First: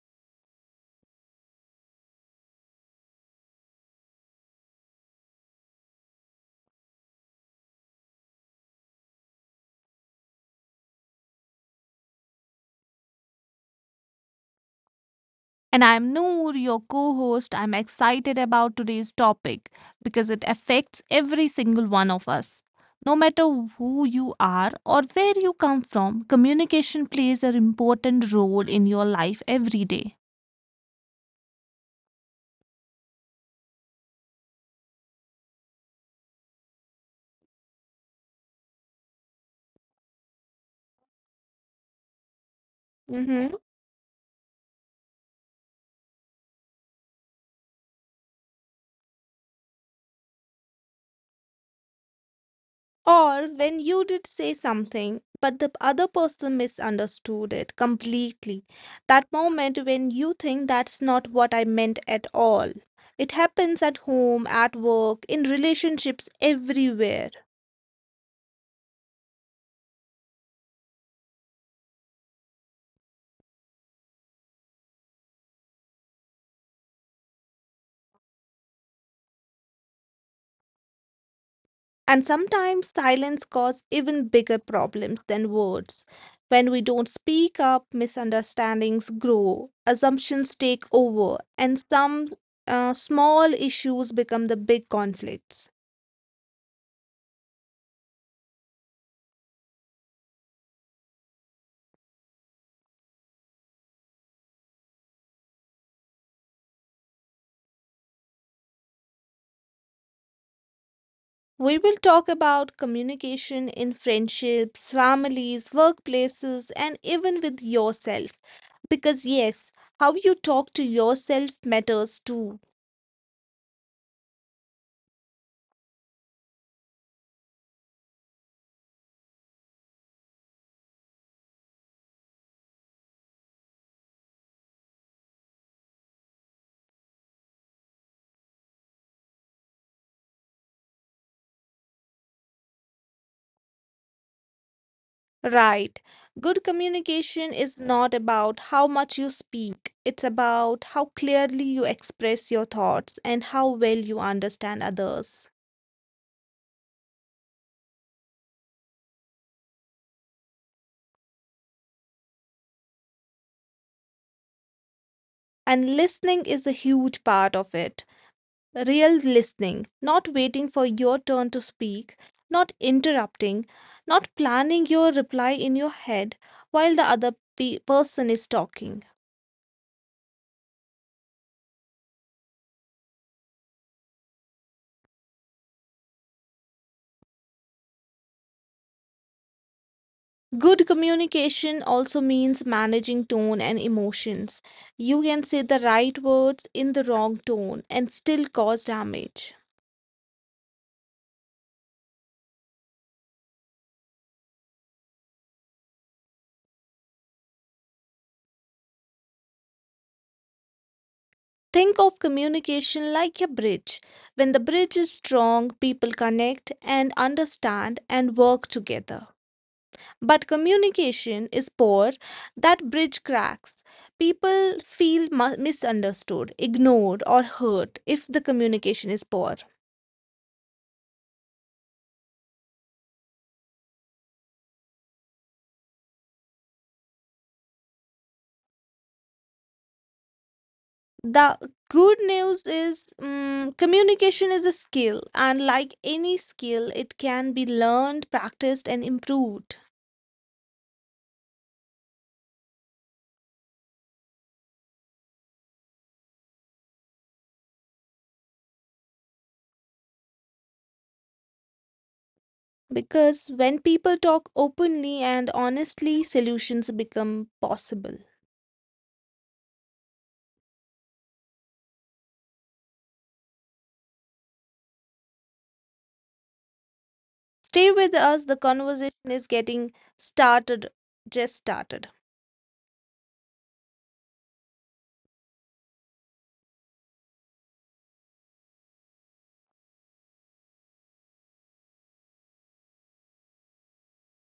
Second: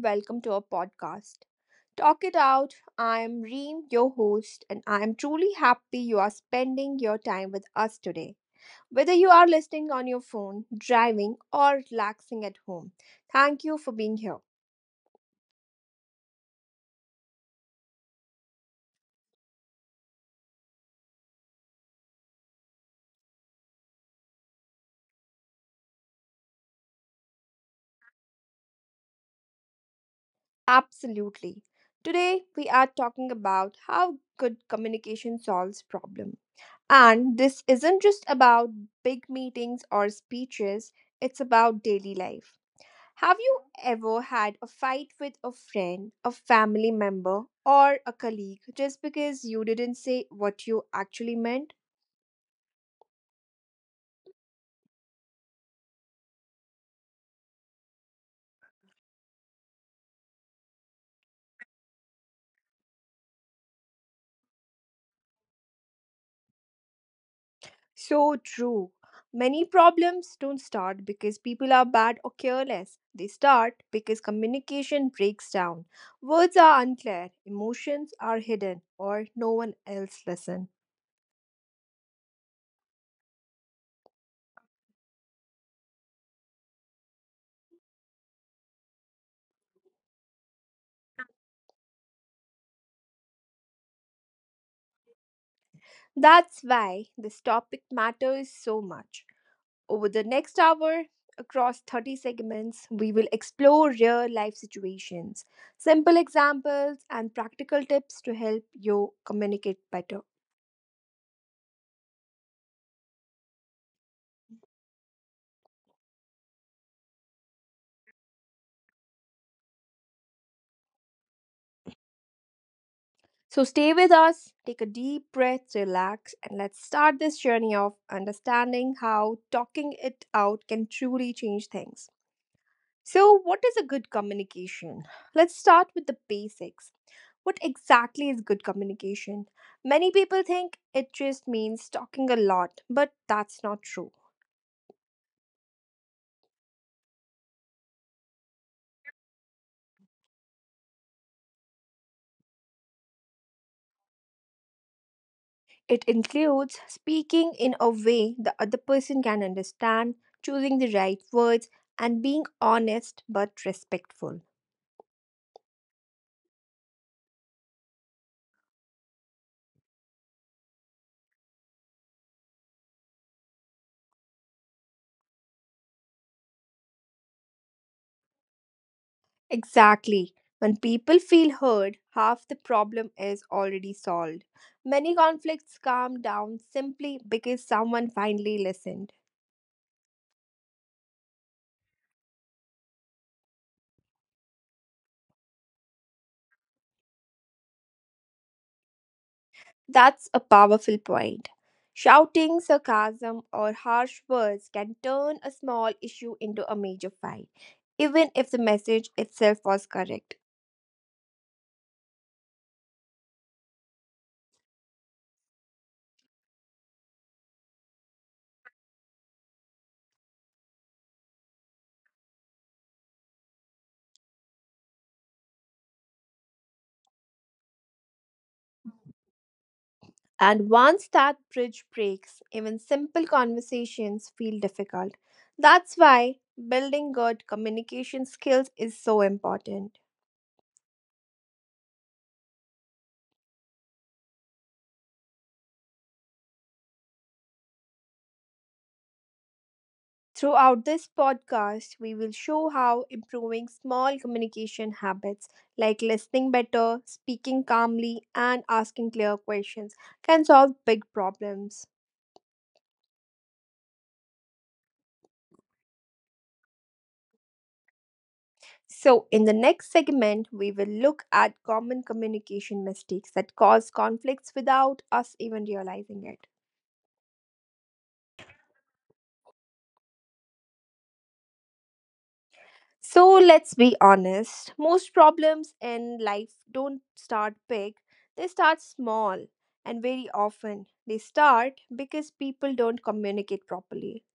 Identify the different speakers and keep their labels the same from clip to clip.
Speaker 1: welcome to our podcast. Talk it out. I am Reem, your host, and I am truly happy you are spending your time with us today. Whether you are listening on your phone, driving, or relaxing at home, thank you for being here.
Speaker 2: And I'm Noor, your co host. I'm excited about today's topic because it affects every single one of us. No matter who you are or where you come from, communication plays an important role in your life every day.
Speaker 1: Absolutely. Today, we are talking about how good communication solves problems. And this isn't just about big meetings or speeches, it's about daily life. Have you ever had a fight with a friend, a family member, or a colleague just because you didn't say what you actually meant?
Speaker 2: Or when you did say something, but the other person misunderstood it completely. That moment when you think that's not what I meant at all. It happens at home, at work, in relationships, everywhere.
Speaker 1: So true. Many problems don't start because people are bad or careless. They start because communication breaks down. Words are unclear, emotions are hidden, or no one else listens.
Speaker 2: And sometimes silence causes even bigger problems than words. When we don't speak up, misunderstandings grow, assumptions take over, and some small issues become the big conflicts.
Speaker 1: That's why this topic matters so much. Over the next hour, across 30 segments, we will explore real life situations, simple examples, and practical tips to help you communicate better.
Speaker 2: We will talk about communication in friendships, families, workplaces, and even with yourself. Because, yes, how you talk to yourself matters too.
Speaker 1: So stay with us, take a deep breath, relax, and let's start this journey of understanding how talking it out can truly change things. So, what is a good communication? Let's start with the basics. What exactly is good communication? Many people think it just means talking a lot, but that's not true.
Speaker 2: Right. Good communication is not about how much you speak, it's about how clearly you express your thoughts and how well you understand others.
Speaker 1: It includes speaking in a way the other person can understand, choosing the right words, and being honest but respectful.
Speaker 2: And listening is a huge part of it. Real listening, not waiting for your turn to speak, not interrupting, not planning your reply in your head while the other person is talking.
Speaker 1: Exactly. When people feel heard, half the problem is already solved. Many conflicts calm down simply because someone finally listened.
Speaker 2: Good communication also means managing tone and emotions. You can say the right words in the wrong tone and still cause damage.
Speaker 1: That's a powerful point. Shouting, sarcasm, or harsh words can turn a small issue into a major fight, even if the message itself was correct.
Speaker 2: Think of communication like a bridge. When the bridge is strong, people connect and understand and work together. But communication is poor, that bridge cracks. People feel misunderstood, ignored, or hurt if the communication is poor.
Speaker 1: And once that bridge breaks, even simple conversations feel difficult. That's why building good communication skills is so important.
Speaker 2: The good news is communication is a skill, and like any skill, it can be learned, practiced, and improved.
Speaker 1: Throughout this podcast, we will show how improving small communication habits like listening better, speaking calmly, and asking clear questions can solve big problems.
Speaker 2: Because when people talk openly and honestly, solutions become possible.
Speaker 1: So, in the next segment, we will look at common communication mistakes that cause conflicts without us even realizing it.
Speaker 2: Stay with us, the conversation is getting started just started.
Speaker 1: So let's be honest, most problems in life don't start big, they start small, and very often they start because people don't communicate properly.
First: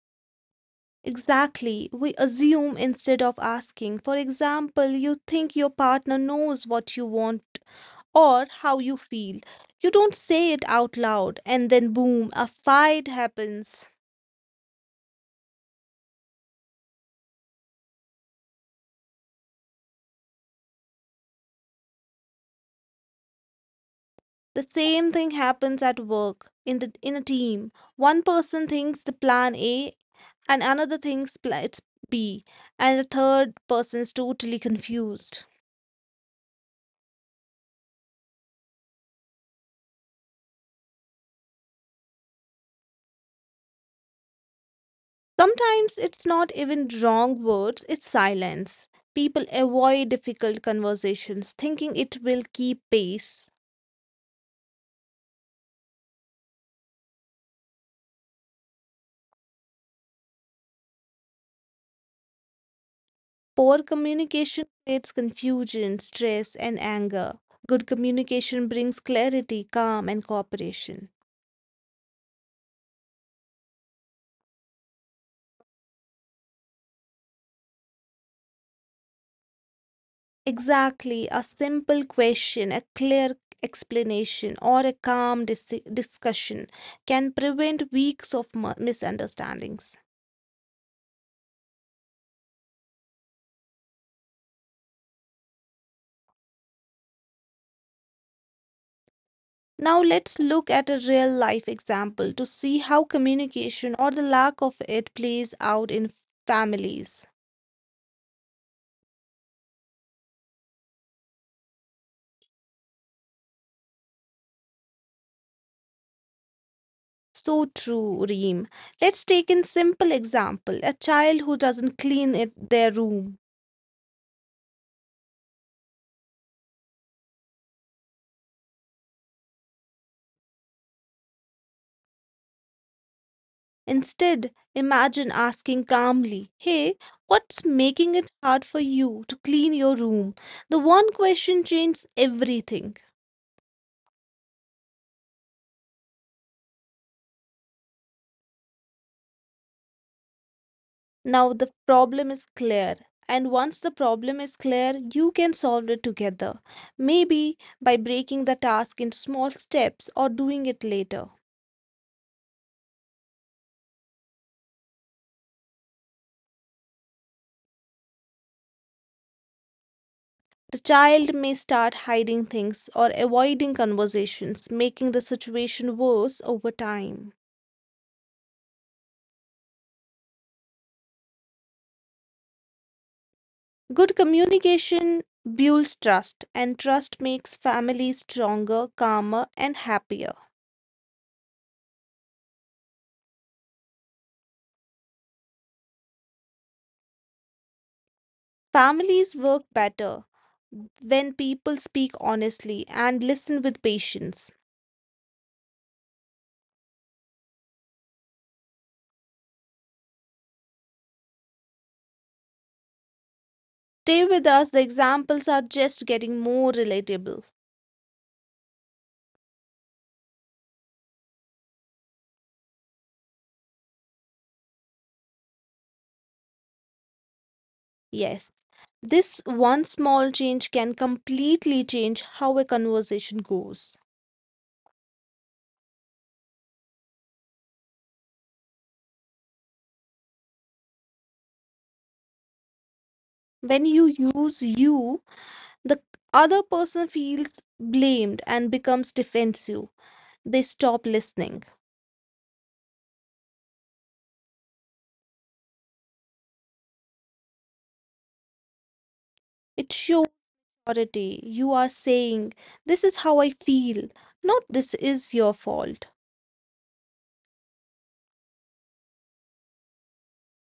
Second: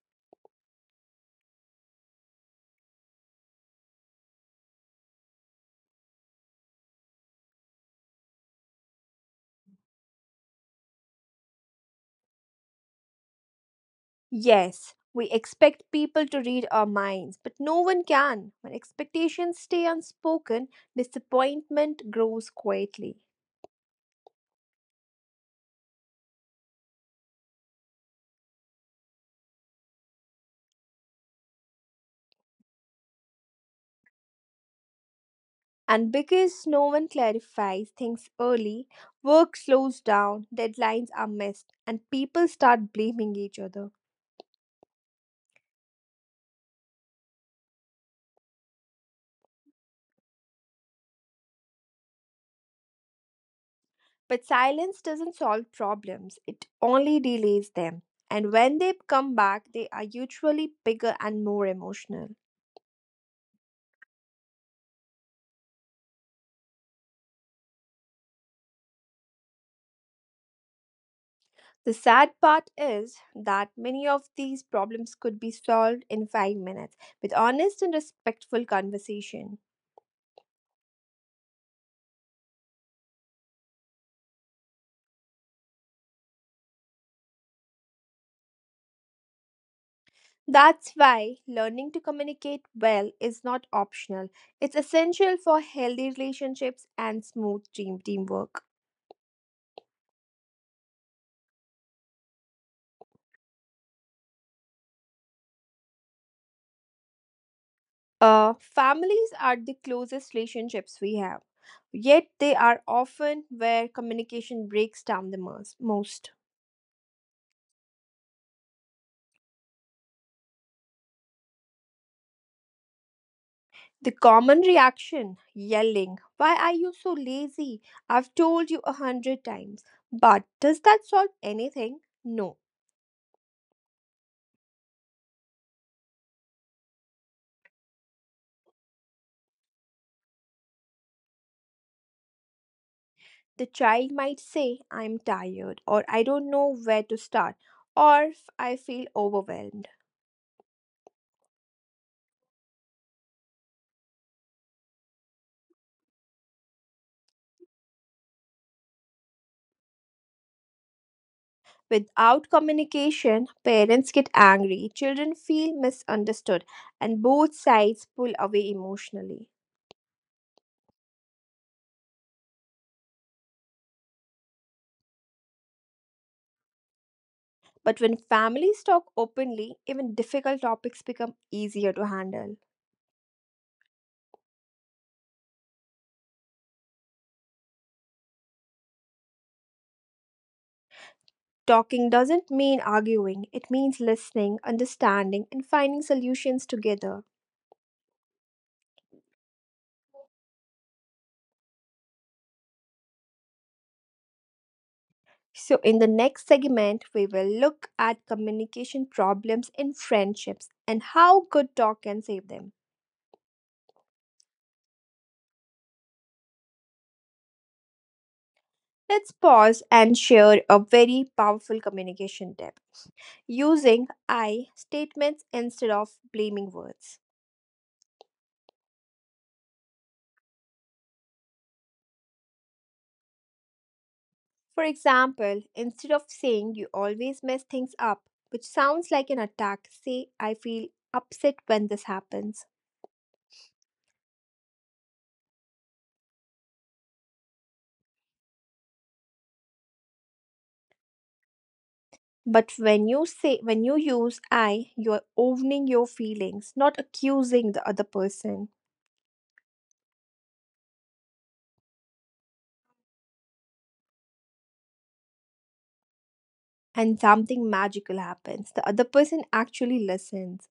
Speaker 2: Exactly, we assume instead of asking. For example, you think your partner knows what you want or how you feel. You don't say it out loud, and then boom, a fight happens.
Speaker 1: Yes, we expect people to read our minds, but no one can. When expectations stay unspoken, disappointment grows quietly.
Speaker 2: The same thing happens at work in the in a team. One person thinks the plan A, and another thinks it's B, and the third person is totally confused.
Speaker 1: And because no one clarifies things early, work slows down, deadlines are missed, and people start blaming each other.
Speaker 2: Sometimes it's not even wrong words, it's silence. People avoid difficult conversations, thinking it will keep pace.
Speaker 1: But silence doesn't solve problems, it only delays them. And when they come back, they are usually bigger and more emotional.
Speaker 2: Poor communication creates confusion, stress, and anger. Good communication brings clarity, calm, and cooperation.
Speaker 1: The sad part is that many of these problems could be solved in 5 minutes with honest and respectful conversation.
Speaker 2: Exactly, a simple question, a clear explanation, or a calm discussion can prevent weeks of misunderstandings.
Speaker 1: That's why learning to communicate well is not optional. It's essential for healthy relationships and smooth teamwork.
Speaker 2: Now, let's look at a real life example to see how communication or the lack of it plays out in families.
Speaker 1: Families are the closest relationships we have, yet they are often where communication breaks down the most.
Speaker 2: So true, Reem. Let's take an simple example, a child who doesn't clean it, their room.
Speaker 1: The common reaction yelling, Why are you so lazy? I've told you a hundred times. But does that solve anything? No.
Speaker 2: Instead, imagine asking calmly, "Hey, what's making it hard for you to clean your room?" The one question changes everything.
Speaker 1: The child might say, I'm tired, or I don't know where to start, or I feel overwhelmed.
Speaker 2: Now the problem is clear. And once the problem is clear, you can solve it together. Maybe by breaking the task into small steps or doing it later.
Speaker 1: Without communication, parents get angry, children feel misunderstood, and both sides pull away emotionally.
Speaker 2: The child may start hiding things or avoiding conversations, making the situation worse over time.
Speaker 1: But when families talk openly, even difficult topics become easier to handle.
Speaker 2: Good communication builds trust, and trust makes families stronger, calmer, and happier.
Speaker 1: Talking doesn't mean arguing, it means listening, understanding, and finding solutions together.
Speaker 2: Families work better when people speak honestly and listen with patience.
Speaker 1: So, in the next segment, we will look at communication problems in friendships and how good talk can save them.
Speaker 2: Stay with us, the examples are just getting more relatable.
Speaker 1: Let's pause and share a very powerful communication tip using I statements instead of blaming words.
Speaker 2: Yes, this one small change can completely change how a conversation goes.
Speaker 1: For example, instead of saying you always mess things up, which sounds like an attack, say I feel upset when this happens.
Speaker 2: When you use you, the other person feels blamed and becomes defensive. They stop listening.
Speaker 1: But when you say when you use I, you're owning your feelings, not accusing the other person.
Speaker 2: It shows authority. You are saying, "This is how I feel," not "this is your fault."
Speaker 1: And something magical happens. The other person actually listens.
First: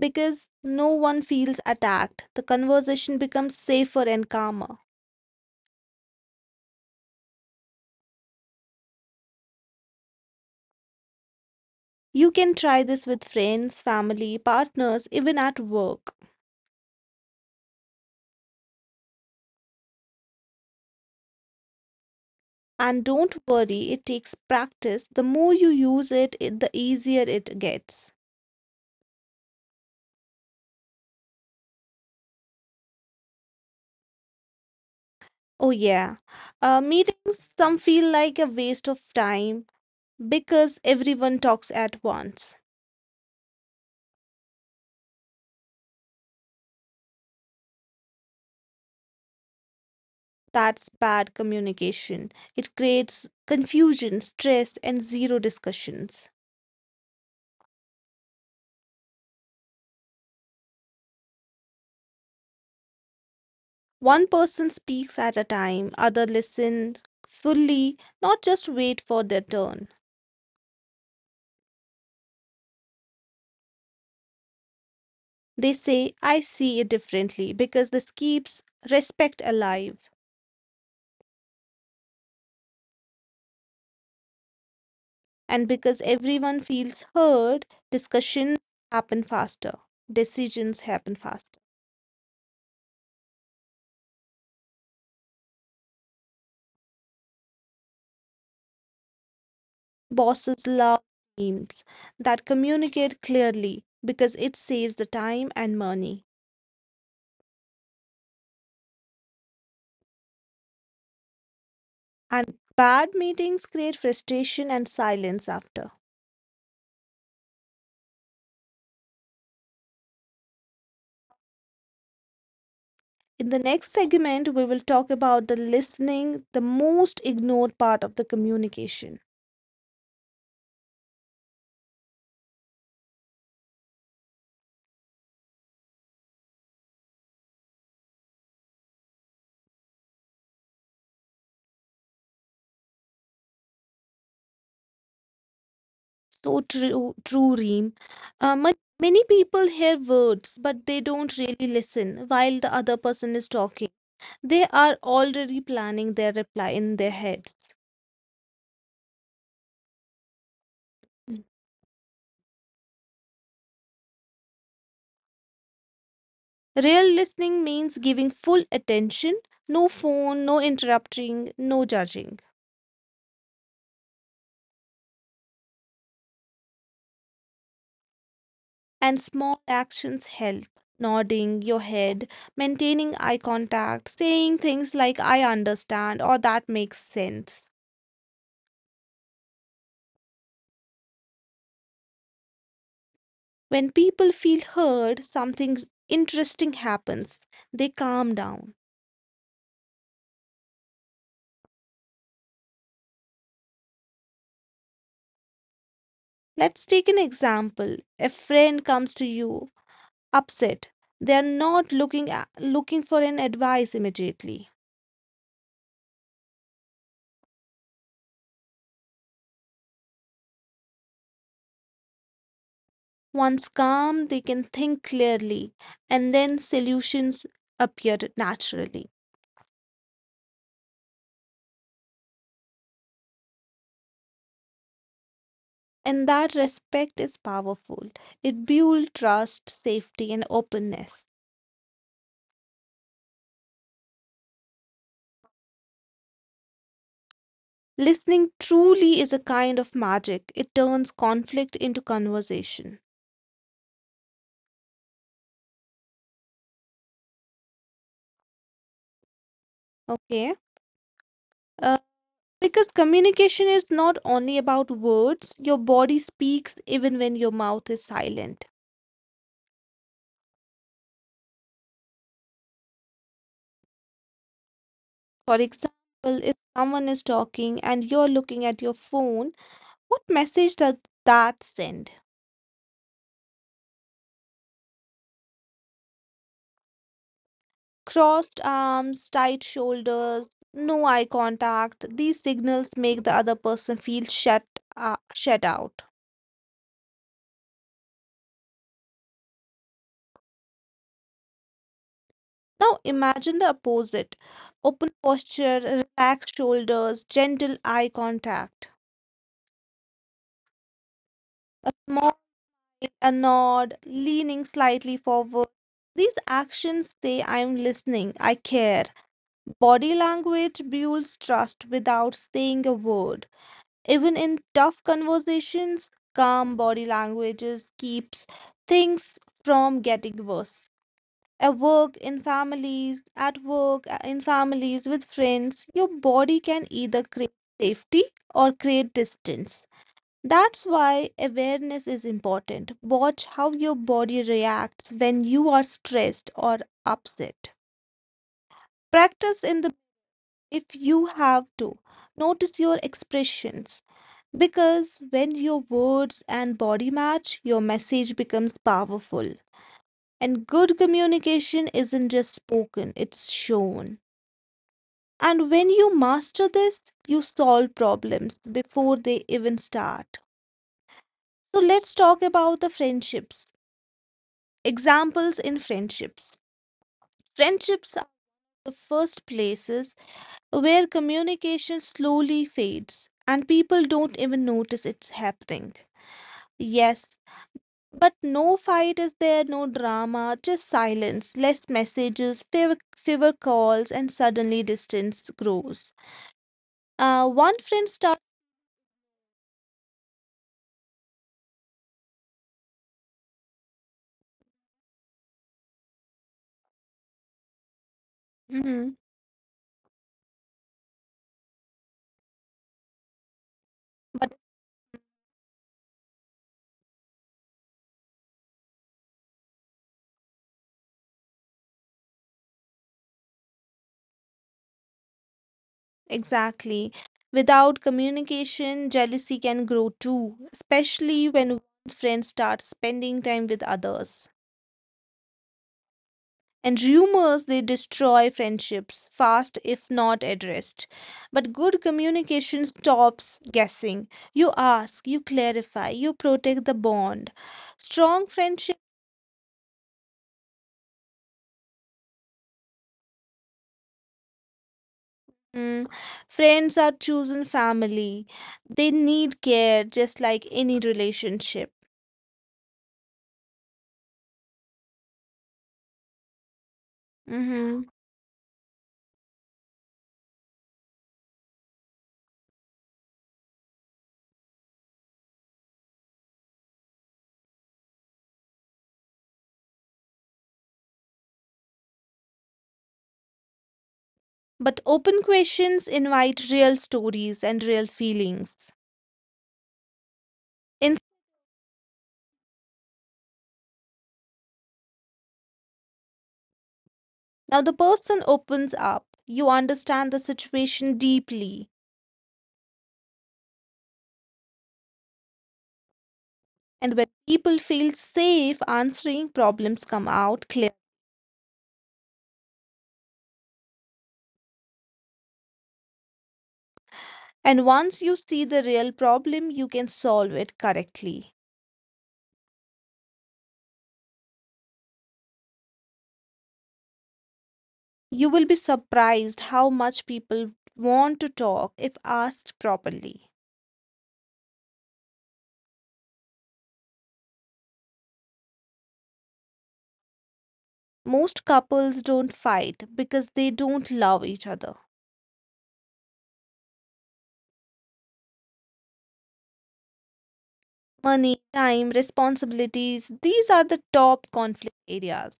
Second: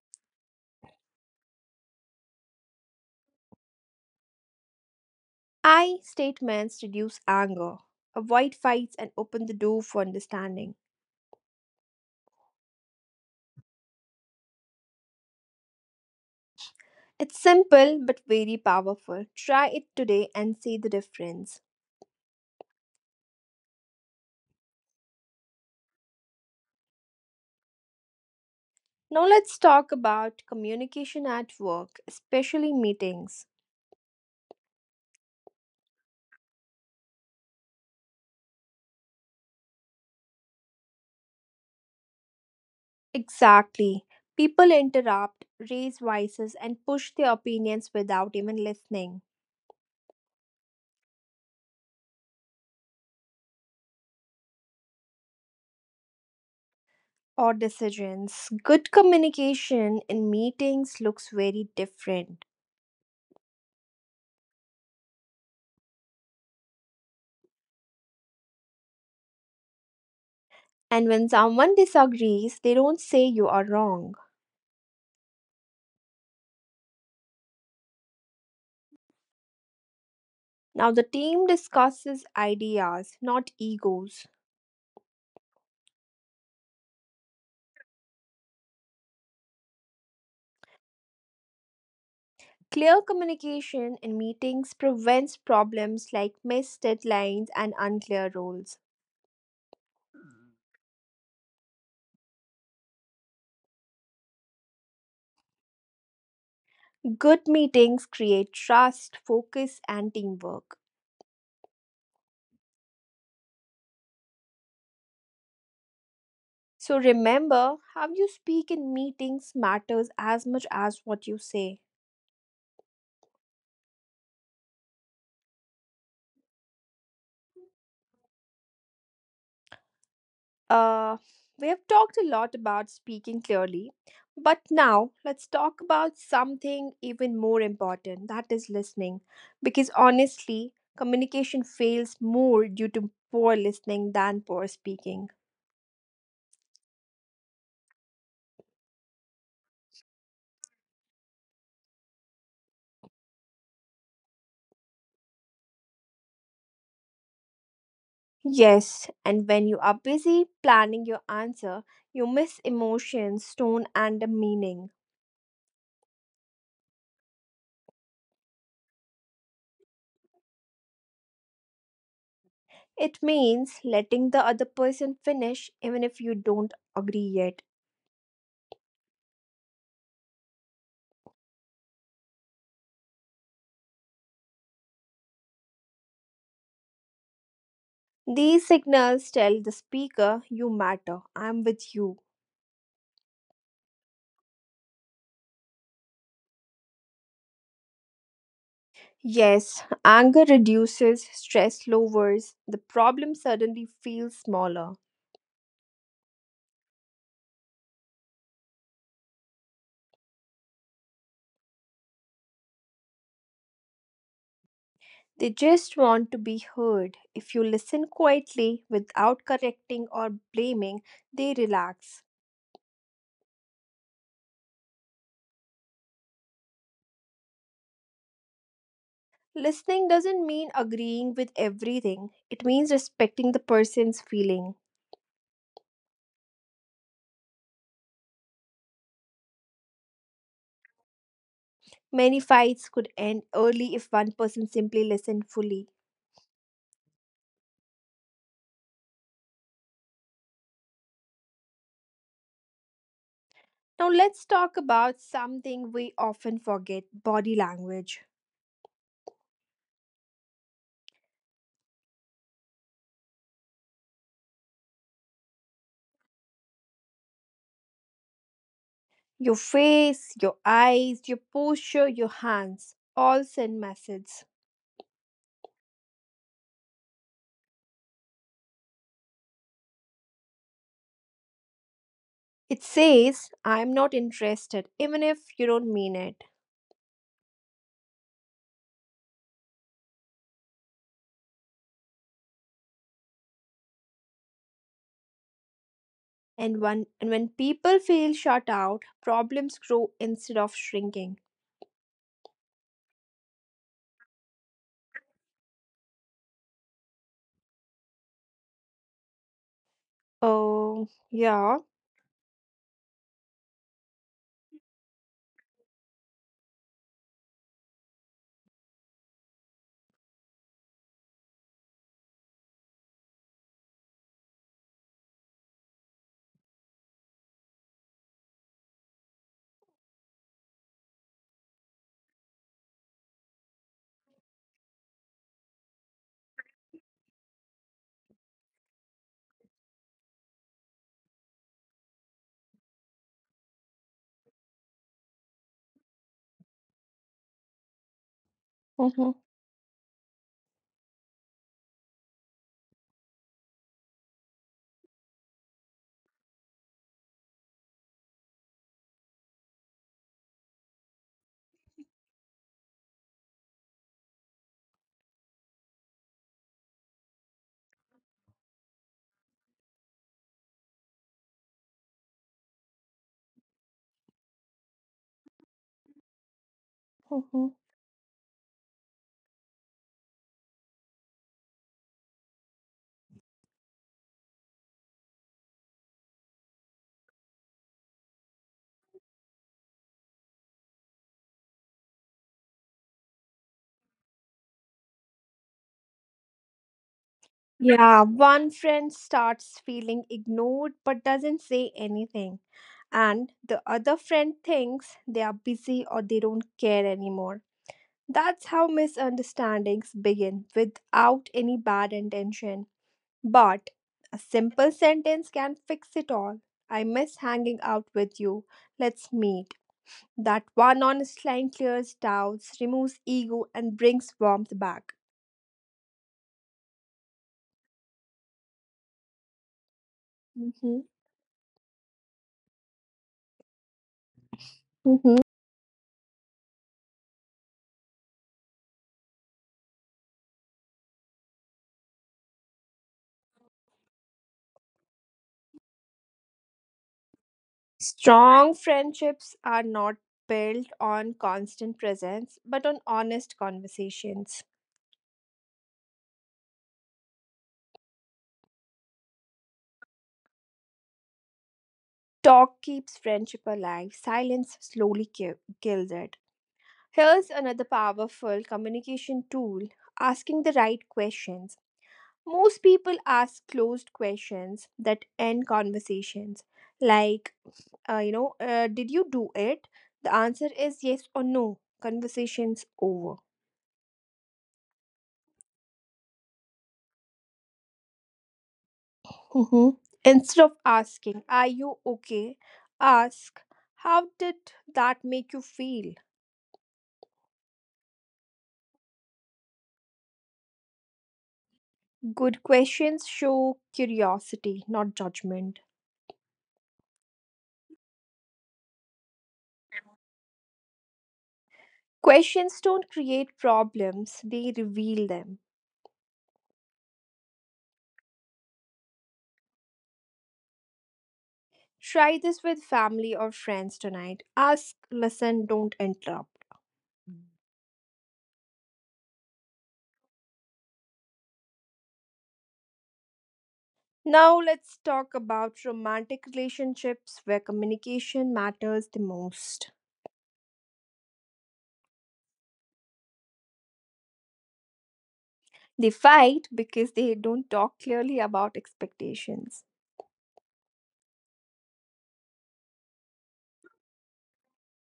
Speaker 2: Because no one feels attacked, the conversation becomes safer and calmer.
Speaker 1: I statements reduce anger, avoid fights and open the door for understanding.
Speaker 2: You can try this with friends, family, partners, even at work.
Speaker 1: It's simple but very powerful. Try it today and see the difference.
Speaker 2: And don't worry, it takes practice. The more you use it, the easier it gets.
Speaker 1: Now let's talk about communication at work, especially meetings.
Speaker 2: Oh, yeah. Meetings, some feel like a waste of time because everyone talks at once.
Speaker 1: Exactly. People interrupt, raise voices, and push their opinions without even listening
Speaker 2: That's bad communication. It creates confusion, stress, and zero discussions.
Speaker 1: or decisions. Good communication in meetings looks very different.
Speaker 2: One person speaks at a time, other listen fully, not just wait for their turn.
Speaker 1: And when someone disagrees, they don't say you are wrong.
Speaker 2: They say, "I see it differently," because this keeps respect alive.
Speaker 1: Now the team discusses ideas, not egos.
Speaker 2: And because everyone feels heard, discussions happen faster, decisions happen faster.
Speaker 1: Clear communication in meetings prevents problems like missed deadlines and unclear roles.
Speaker 2: Bosses love teams that communicate clearly because it saves the time and money.
Speaker 1: Good meetings create trust, focus, and teamwork.
Speaker 2: And bad meetings create frustration and silence after.
Speaker 1: So remember, how you speak in meetings matters as much as what you say.
Speaker 2: In the next segment, we will talk about the listening, the most ignored part of the communication.
Speaker 1: Uh, we have talked a lot about speaking clearly, but now let's talk about something even more important that is listening. Because honestly, communication fails more due to poor listening than poor speaking.
Speaker 2: So true, Reem. Uh, ma- Many people hear words, but they don't really listen while the other person is talking. They are already planning their reply in their heads.
Speaker 1: Yes, and when you are busy planning your answer, you miss emotions, tone, and the meaning.
Speaker 2: Real listening means giving full attention, no phone, no interrupting, no judging.
Speaker 1: It means letting the other person finish even if you don't agree yet.
Speaker 2: And small actions help. Nodding your head, maintaining eye contact, saying things like "I understand" or "that makes sense."
Speaker 1: These signals tell the speaker, You matter, I'm with you.
Speaker 2: When people feel heard, something interesting happens. They calm down.
Speaker 1: Yes, anger reduces, stress lowers, the problem suddenly feels smaller.
Speaker 2: Let's take an example. A friend comes to you upset. They are not looking looking for an advice immediately.
Speaker 1: They just want to be heard. If you listen quietly without correcting or blaming, they relax.
Speaker 2: Once calm, they can think clearly, and then solutions appear naturally.
Speaker 1: Listening doesn't mean agreeing with everything, it means respecting the person's feeling.
Speaker 2: And that respect is powerful. It builds trust, safety, and openness.
Speaker 1: Many fights could end early if one person simply listened fully.
Speaker 2: Listening truly is a kind of magic. It turns conflict into conversation.
Speaker 1: Now, let's talk about something we often forget body language.
Speaker 2: Okay. Uh, because communication is not only about words, your body speaks even when your mouth is silent.
Speaker 1: Your face, your eyes, your posture, your hands all send messages.
Speaker 2: For example, if someone is talking and you're looking at your phone, what message does that send?
Speaker 1: It says, I'm not interested, even if you don't mean it.
Speaker 2: Crossed arms, tight shoulders, no eye contact. These signals make the other person feel shut out.
Speaker 1: And when people feel shut out, problems grow instead of shrinking.
Speaker 2: Now imagine the opposite. Open posture, relaxed shoulders, gentle eye contact.
Speaker 1: Oh,
Speaker 2: A
Speaker 1: yeah.
Speaker 2: small a nod, leaning slightly forward. These actions say, "I'm listening, I care." Body language builds trust without saying a word. Even in tough conversations, calm body languages keeps things from getting worse. At work, in families, with friends, your body can either create safety or create distance. That's why awareness is important. Watch how your body reacts when you are stressed or upset. Practice
Speaker 1: Mhm,
Speaker 2: in the if you have to. Notice your expressions, because when your words and body match, your message becomes powerful. And good communication isn't just spoken, it's shown. And when you master this, you solve problems before they even start. So let's talk about the friendships examples in friendships.
Speaker 1: mhm.
Speaker 2: Friendships are the first places where communication slowly fades and people don't even notice it's happening. Yes, but no fight is there, no drama, just silence, less messages, fewer calls, and suddenly distance grows. One friend starts.
Speaker 1: Yeah, one friend starts feeling ignored but doesn't say anything. And the other friend thinks they are busy or they don't care anymore. That's
Speaker 2: Mhm.
Speaker 1: how misunderstandings begin without any bad intention. But
Speaker 2: But.
Speaker 1: a simple sentence can fix it all. I miss hanging out with you. Let's meet. That one honest line clears doubts, removes ego, and brings warmth back.
Speaker 2: Exactly. Without communication, jealousy can grow too,
Speaker 1: Mhm,
Speaker 2: especially when one's friend starts spending time with others.
Speaker 1: mhm.
Speaker 2: And rumors, they destroy friendships fast if not addressed. But good communication stops guessing. You ask, you clarify, you protect the bond. Strong friendship,
Speaker 1: Strong friendships are not built on constant presence, but on honest conversations.
Speaker 2: mm, friends are chosen family. They need care just like any relationship.
Speaker 1: Talk keeps friendship alive, silence slowly kills it. Here's
Speaker 2: Mm-hmm.
Speaker 1: another powerful communication tool asking the right questions. Most people ask closed questions that end conversations, like, did you do it? The answer is yes or no. Conversation's over.
Speaker 2: But open questions invite real stories and real feelings.
Speaker 1: Mhm. Instead of
Speaker 2: In-
Speaker 1: asking, are you okay? Ask, how did that make you feel?
Speaker 2: now, the person opens up, you understand the situation deeply.
Speaker 1: Good questions show curiosity, not judgment.
Speaker 2: And when people feel safe answering, problems come out clear.
Speaker 1: Questions don't create problems, they reveal them.
Speaker 2: And once you see the real problem, you can solve it correctly.
Speaker 1: Try this with family or friends tonight. Ask, listen, don't interrupt.
Speaker 2: You will be surprised how much people want to talk if asked properly.
Speaker 1: Now let's talk about romantic relationships where communication matters the most.
Speaker 2: Most couples don't fight because they don't love each other.
Speaker 1: They fight because they don't talk clearly about expectations.
Speaker 2: Money, time, responsibilities. These are the top conflict areas.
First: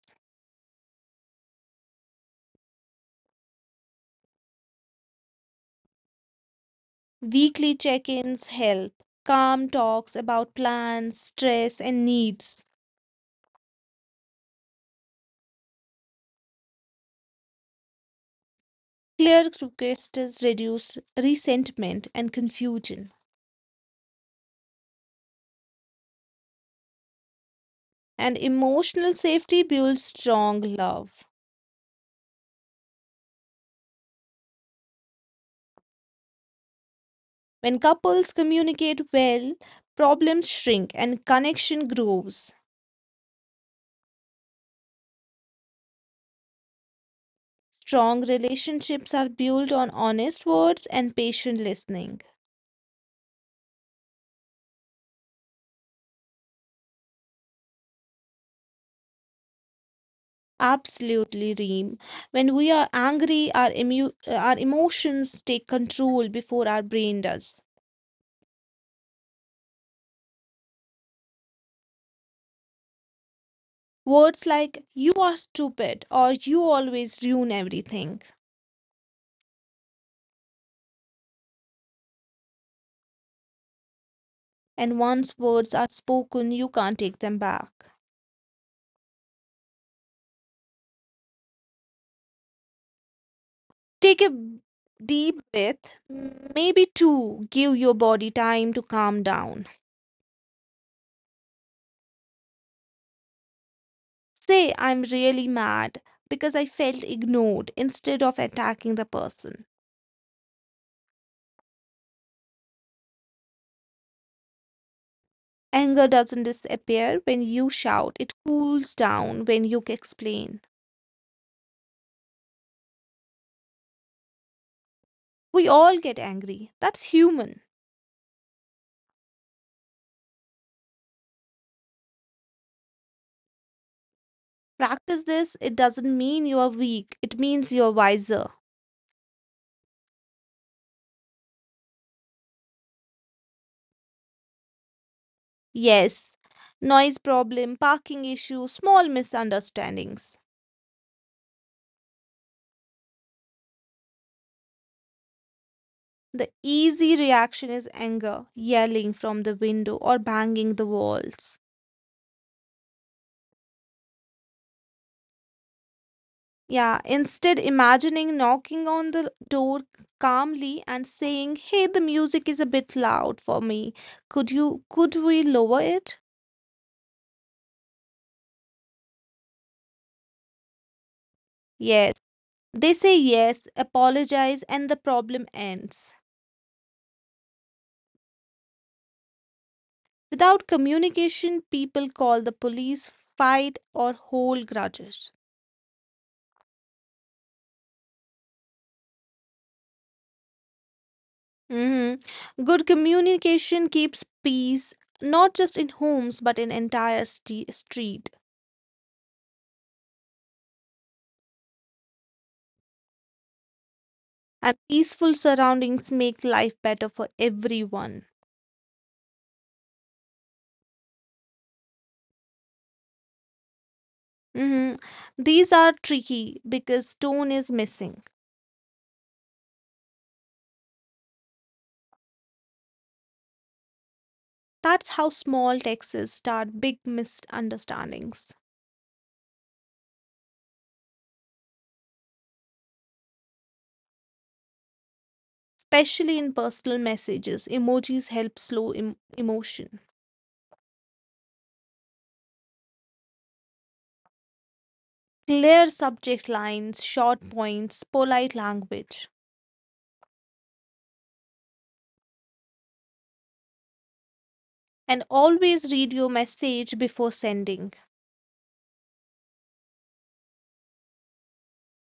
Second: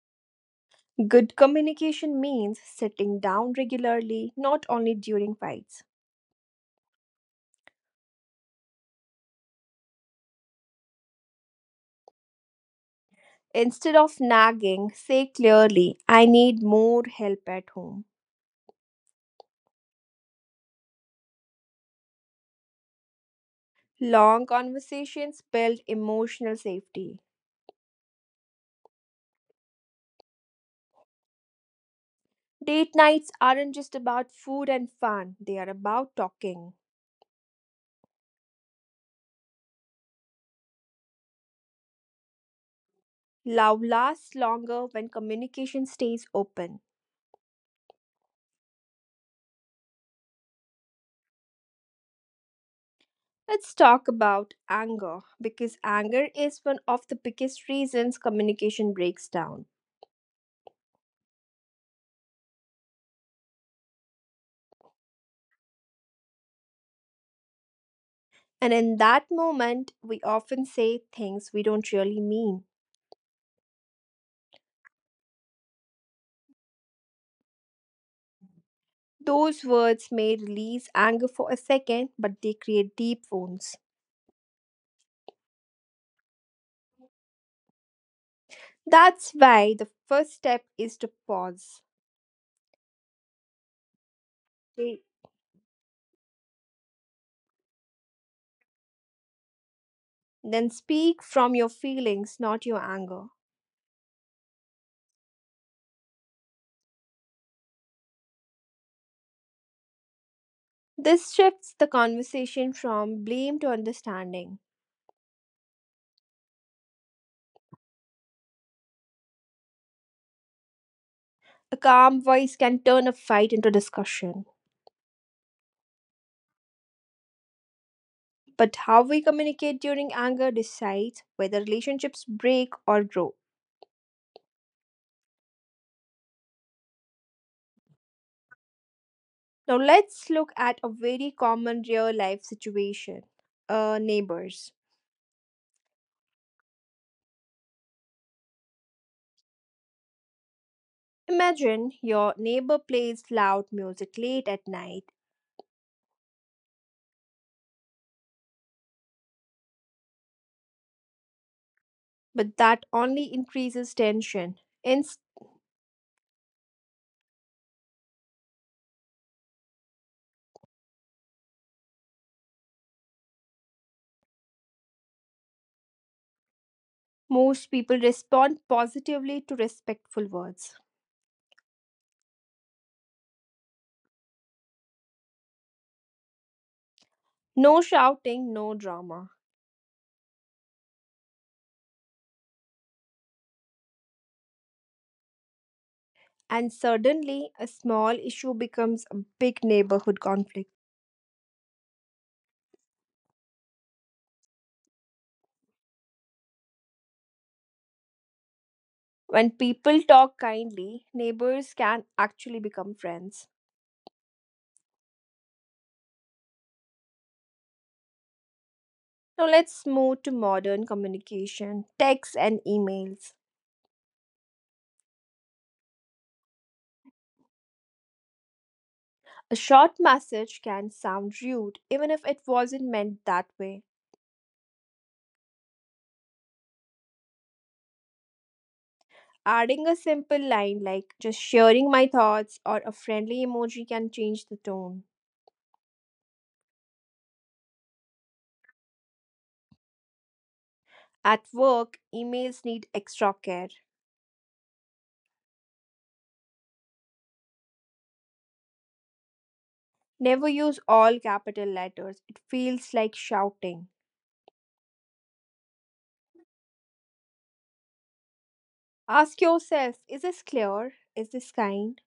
Speaker 1: Good communication means sitting down regularly, not only during fights.
Speaker 2: Weekly check ins help, calm talks about plans, stress, and needs.
Speaker 1: Instead of nagging, say clearly, I need more help at home.
Speaker 2: Clear requests reduce resentment and confusion.
Speaker 1: Long conversations build emotional safety.
Speaker 2: And emotional safety builds strong love.
Speaker 1: Date nights aren't just about food and fun, they are about talking.
Speaker 2: When couples communicate well, problems shrink and connection grows.
Speaker 1: Love lasts longer when communication stays open.
Speaker 2: Strong relationships are built on honest words and patient listening.
Speaker 1: Let's talk about anger because anger is one of the biggest reasons communication breaks down.
Speaker 2: Absolutely, Reem. When we are angry, our emu our emotions take control before our brain does.
Speaker 1: And in that moment, we often say things we don't really mean.
Speaker 2: Words like "you are stupid" or "you always ruin everything,"
Speaker 1: Those words may release anger for a second, but they create deep wounds.
Speaker 2: and once words are spoken, you can't take them back.
Speaker 1: That's why the first step is to pause.
Speaker 2: Take a
Speaker 1: They-
Speaker 2: deep breath, maybe two. Give your body time to calm down.
Speaker 1: Then speak from your feelings, not your anger.
Speaker 2: Say, "I'm really mad because I felt ignored," instead of attacking the person.
Speaker 1: This shifts the conversation from blame to understanding.
Speaker 2: Anger doesn't disappear when you shout, it cools down when you explain.
Speaker 1: A calm voice can turn a fight into discussion.
Speaker 2: We all get angry. That's human.
Speaker 1: But how we communicate during anger decides whether relationships break or grow.
Speaker 2: Practice this. It doesn't mean you are weak, it means you're wiser.
Speaker 1: Now let's look at a very common real life situation. Neighbors.
Speaker 2: Yes, noise problem, parking issue, small misunderstandings.
Speaker 1: Imagine your neighbor plays loud music late at night,
Speaker 2: The easy reaction is anger, yelling from the window or banging the walls.
Speaker 1: but that only increases tension. Instead,
Speaker 2: Yeah, instead, imagining knocking on the door calmly and saying, "Hey, the music is a bit loud for me. Could we lower it?"
Speaker 1: most people respond positively to respectful words.
Speaker 2: Yes. They say yes, apologize, and the problem ends.
Speaker 1: No shouting, no drama.
Speaker 2: Without communication, people call the police, fight, or hold grudges.
Speaker 1: And suddenly, a small issue becomes a big neighborhood conflict.
Speaker 2: Hmm. Good communication keeps peace, not just in homes, but in entire street.
Speaker 1: When people talk kindly, neighbors can actually become friends.
Speaker 2: And peaceful surroundings make life better for everyone.
Speaker 1: Now, let's move to modern communication, texts, and emails.
Speaker 2: Mhm. These are tricky because tone is missing.
Speaker 1: A short message can sound rude even if it wasn't meant that way.
Speaker 2: That's how small texts start big misunderstandings,
Speaker 1: Adding a simple line like just sharing my thoughts or a friendly emoji can change the tone.
Speaker 2: especially in personal messages. Emojis help slow emotion.
Speaker 1: At work, emails need extra care.
Speaker 2: Clear subject lines, short points, polite language.
Speaker 1: Never use all capital letters, it feels like shouting.
Speaker 2: And always read your message before sending.
Speaker 1: Ask yourself is this clear? Is this kind?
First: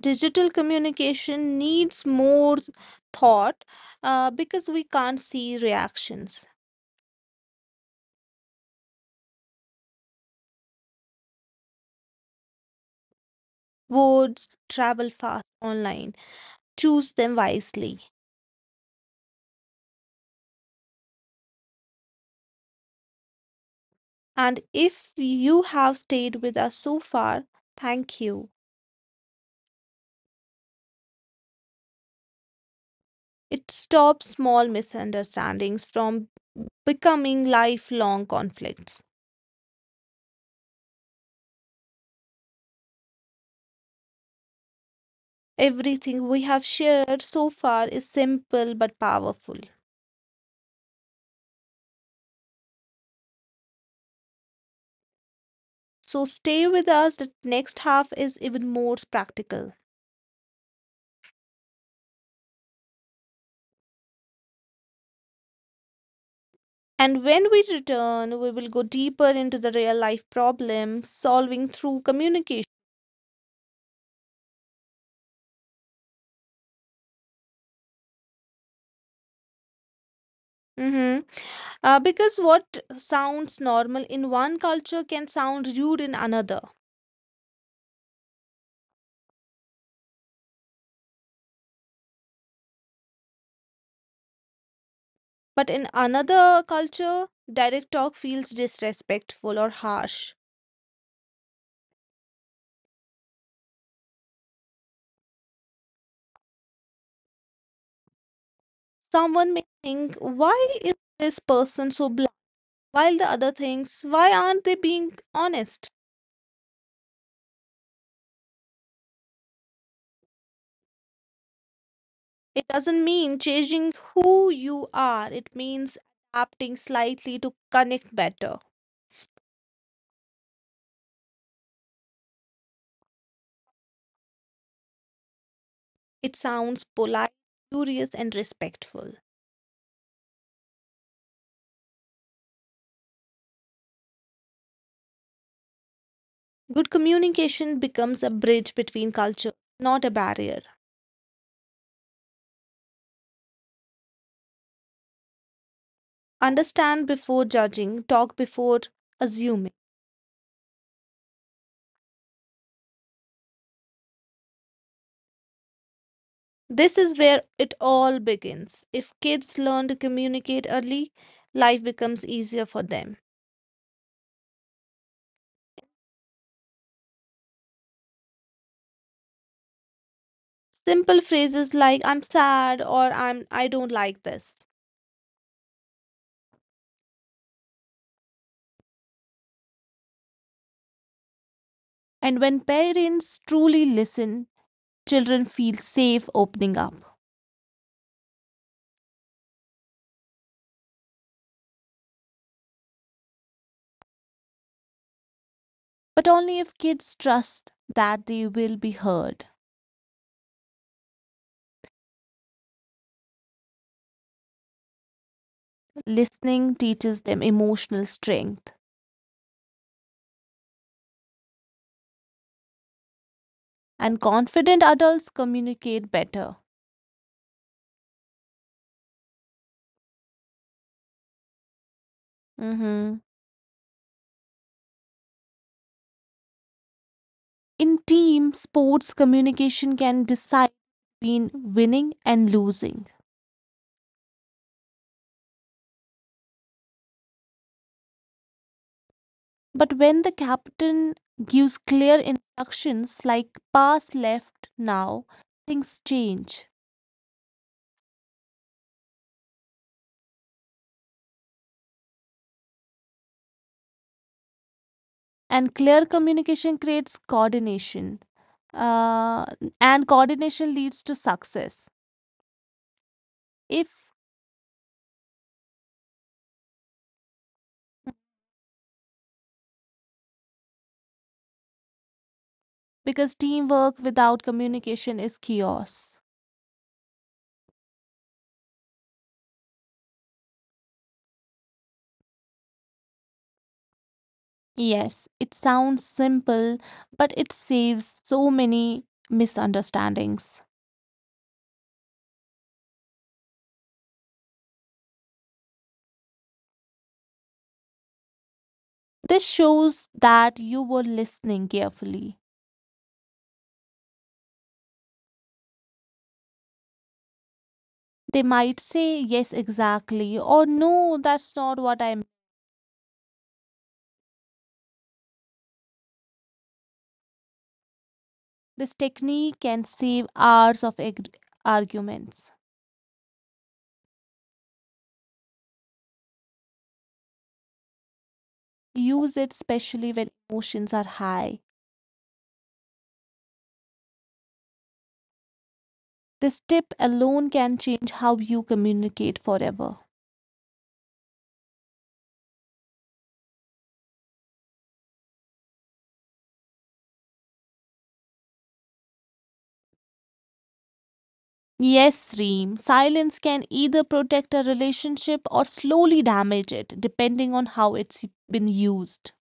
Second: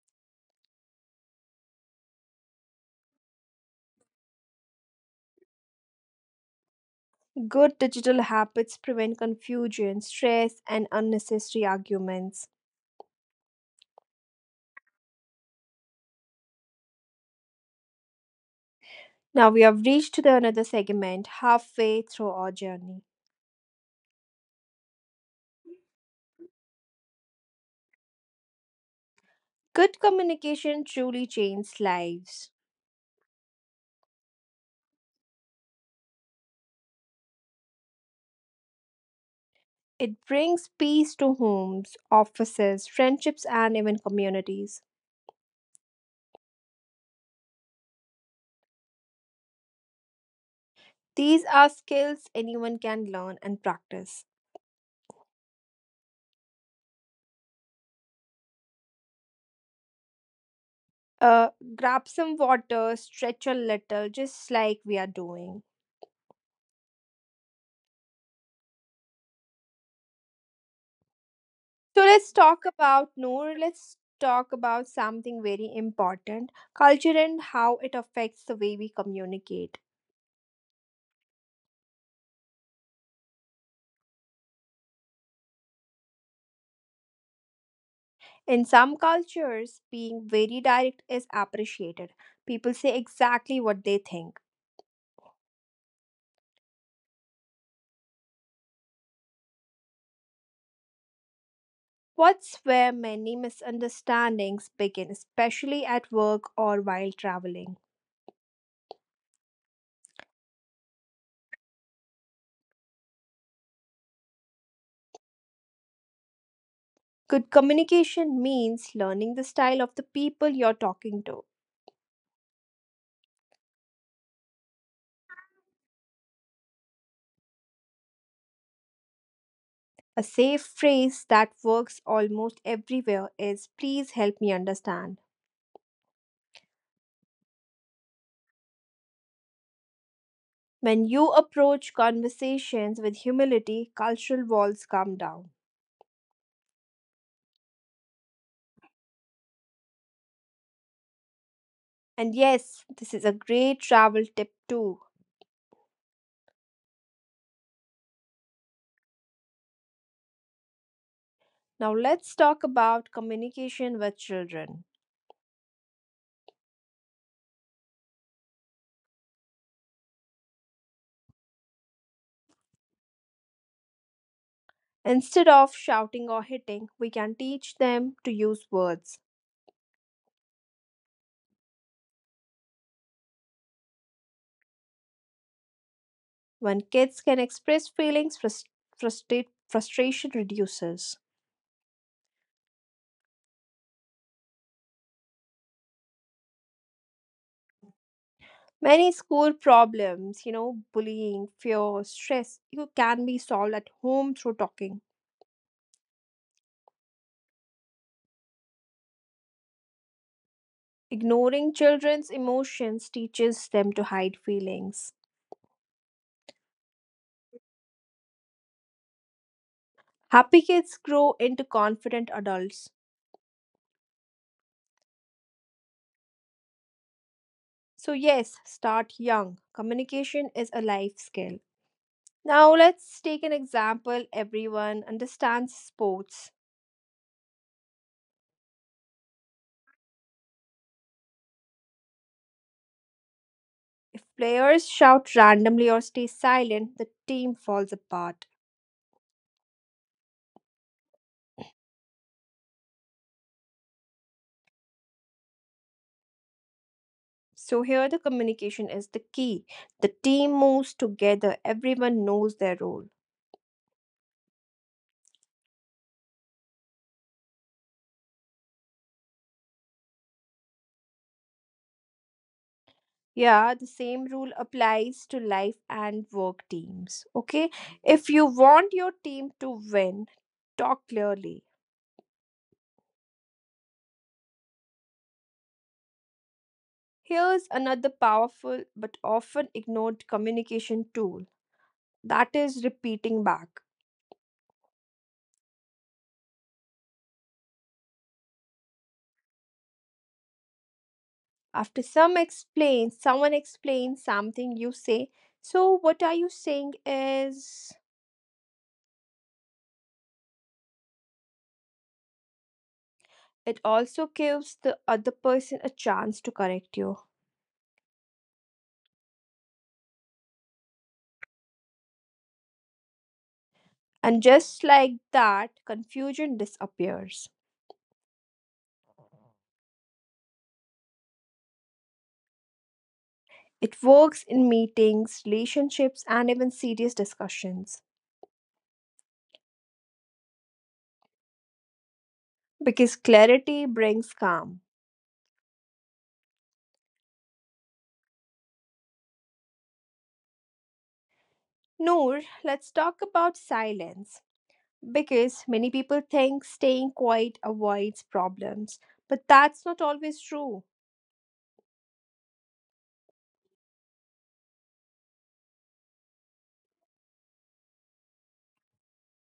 Speaker 2: Digital communication needs more thought, because we can't see reactions.
Speaker 1: Good digital habits prevent confusion, stress, and unnecessary arguments.
Speaker 2: Words travel fast online. Choose them wisely.
Speaker 1: Now we have reached to the another segment halfway through our journey.
Speaker 2: And if you have stayed with us so far, thank you.
Speaker 1: Good communication truly changes lives.
Speaker 2: It stops small misunderstandings from becoming lifelong conflicts.
Speaker 1: It brings peace to homes, offices, friendships, and even communities.
Speaker 2: Everything we have shared so far is simple but powerful.
Speaker 1: These are skills anyone can learn and practice.
Speaker 2: So stay with us, the next half is even more practical.
Speaker 1: Uh, grab some water, stretch a little, just like we are doing.
Speaker 2: And when we return, we will go deeper into the real life problem
Speaker 1: So let's
Speaker 2: solving
Speaker 1: talk
Speaker 2: through
Speaker 1: about
Speaker 2: communication.
Speaker 1: Noor. Let's talk about something very important: culture and how it affects the way we communicate.
Speaker 2: Mm-hmm. Because what sounds normal in one culture can sound rude in another.
Speaker 1: In some cultures, being very direct is appreciated. People say exactly what they think.
Speaker 2: But in another culture, direct talk feels disrespectful or harsh.
Speaker 1: What's where many misunderstandings begin, especially at work or while traveling.
Speaker 2: Someone may think, why is this person so blunt? While the other thinks, why aren't they being honest?
Speaker 1: Good communication means learning the style of the people you're talking to.
Speaker 2: It doesn't mean changing who you are, it means adapting slightly to connect better.
Speaker 1: A safe phrase that works almost everywhere is please help me understand.
Speaker 2: It sounds polite, curious, and respectful.
Speaker 1: When you approach conversations with humility, cultural walls come down.
Speaker 2: Good communication becomes a bridge between culture, not a barrier.
Speaker 1: And yes, this is a great travel tip too.
Speaker 2: Understand before judging, talk before assuming.
Speaker 1: Now let's talk about communication with children.
Speaker 2: This is where it all begins. If kids learn to communicate early, life becomes easier for them.
Speaker 1: Instead of shouting or hitting, we can teach them to use words.
Speaker 2: Simple phrases like I'm sad or I don't like this.
Speaker 1: When kids can express feelings, frustration reduces.
Speaker 2: And when parents truly listen, children feel safe opening up.
Speaker 1: Many school problems, bullying, fear, stress, you can be solved at home through talking.
Speaker 2: But only if kids trust that they will be heard.
Speaker 1: Ignoring children's emotions teaches them to hide feelings.
Speaker 2: Listening teaches them emotional strength.
Speaker 1: Happy kids grow into confident adults.
Speaker 2: And confident adults communicate better.
Speaker 1: So, yes, start young. Communication is a life skill. Now, let's
Speaker 2: Mhm.
Speaker 1: take an example everyone understands sports.
Speaker 2: In team sports, communication can decide between winning and losing.
Speaker 1: If players shout randomly or stay silent, the team falls apart.
Speaker 2: But when the captain gives clear instructions like pass left now, things change.
Speaker 1: So, here the communication is the key. The team moves together, everyone knows their role.
Speaker 2: And clear communication creates coordination. Uh, and coordination leads to success.
Speaker 1: Yeah, the
Speaker 2: If
Speaker 1: same rule applies to life and work teams. Okay, if you want your team to win, talk clearly.
Speaker 2: Because teamwork without communication is chaos.
Speaker 1: Here's another powerful but often ignored communication tool that is repeating back.
Speaker 2: Yes, it sounds simple, but it saves so many misunderstandings.
Speaker 1: After someone explains something, you say, so what are you saying is,
Speaker 2: This shows that you were listening carefully.
Speaker 1: it also gives the other person a chance to correct you.
Speaker 2: They might say, yes, exactly, or no, that's not what I meant.
Speaker 1: And just like that, confusion disappears.
Speaker 2: This technique can save hours of arguments.
Speaker 1: It works in meetings, relationships, and even serious discussions
Speaker 2: Use it especially when emotions are high.
Speaker 1: because clarity brings calm.
Speaker 2: This tip alone can change how you communicate forever.
Speaker 1: Noor, let's talk about silence because many people think staying quiet avoids problems, but that's not always true.
Speaker 2: Yes, Reem, silence can either protect a relationship or slowly damage it, depending on how it's been used.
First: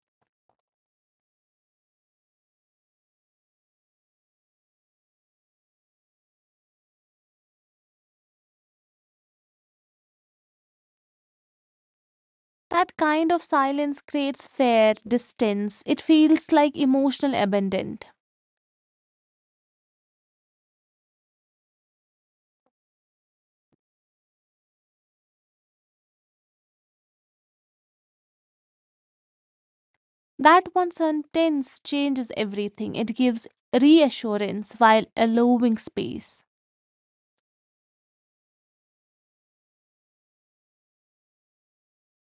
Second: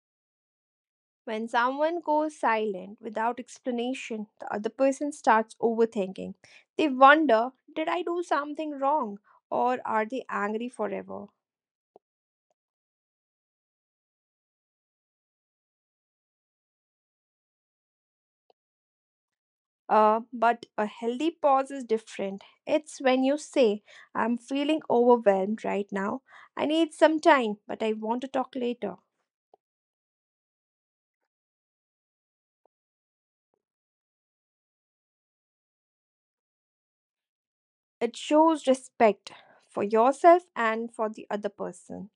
Speaker 1: When someone goes silent without explanation, the other person starts overthinking. They wonder, did I do something wrong? Or are they angry forever?
Speaker 2: That kind of silence creates fear, distance. It feels like emotional abandon.
Speaker 1: But a healthy pause is different. It's when you say, I'm feeling overwhelmed right now. I need some time, but I want to talk later.
Speaker 2: That one sentence changes everything. It gives reassurance while allowing space.
Speaker 1: It shows respect for yourself and for the other person.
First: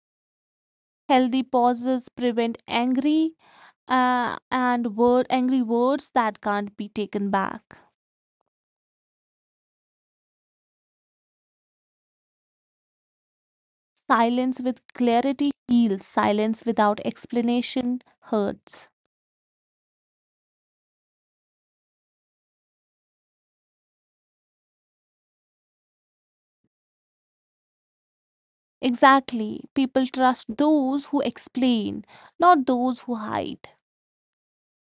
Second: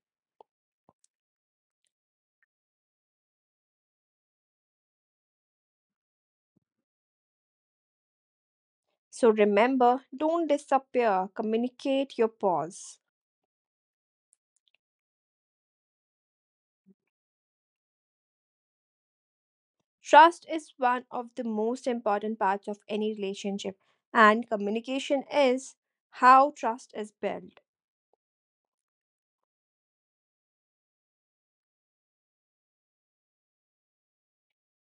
Speaker 2: Healthy pauses prevent angry words that can't be taken back.
Speaker 1: So remember, don't disappear, communicate your pause.
Speaker 2: Silence with clarity heals, silence without explanation hurts.
Speaker 1: Trust is one of the most important parts of any relationship, and communication is how trust is built.
Speaker 2: Exactly. People trust those who explain, not those who hide.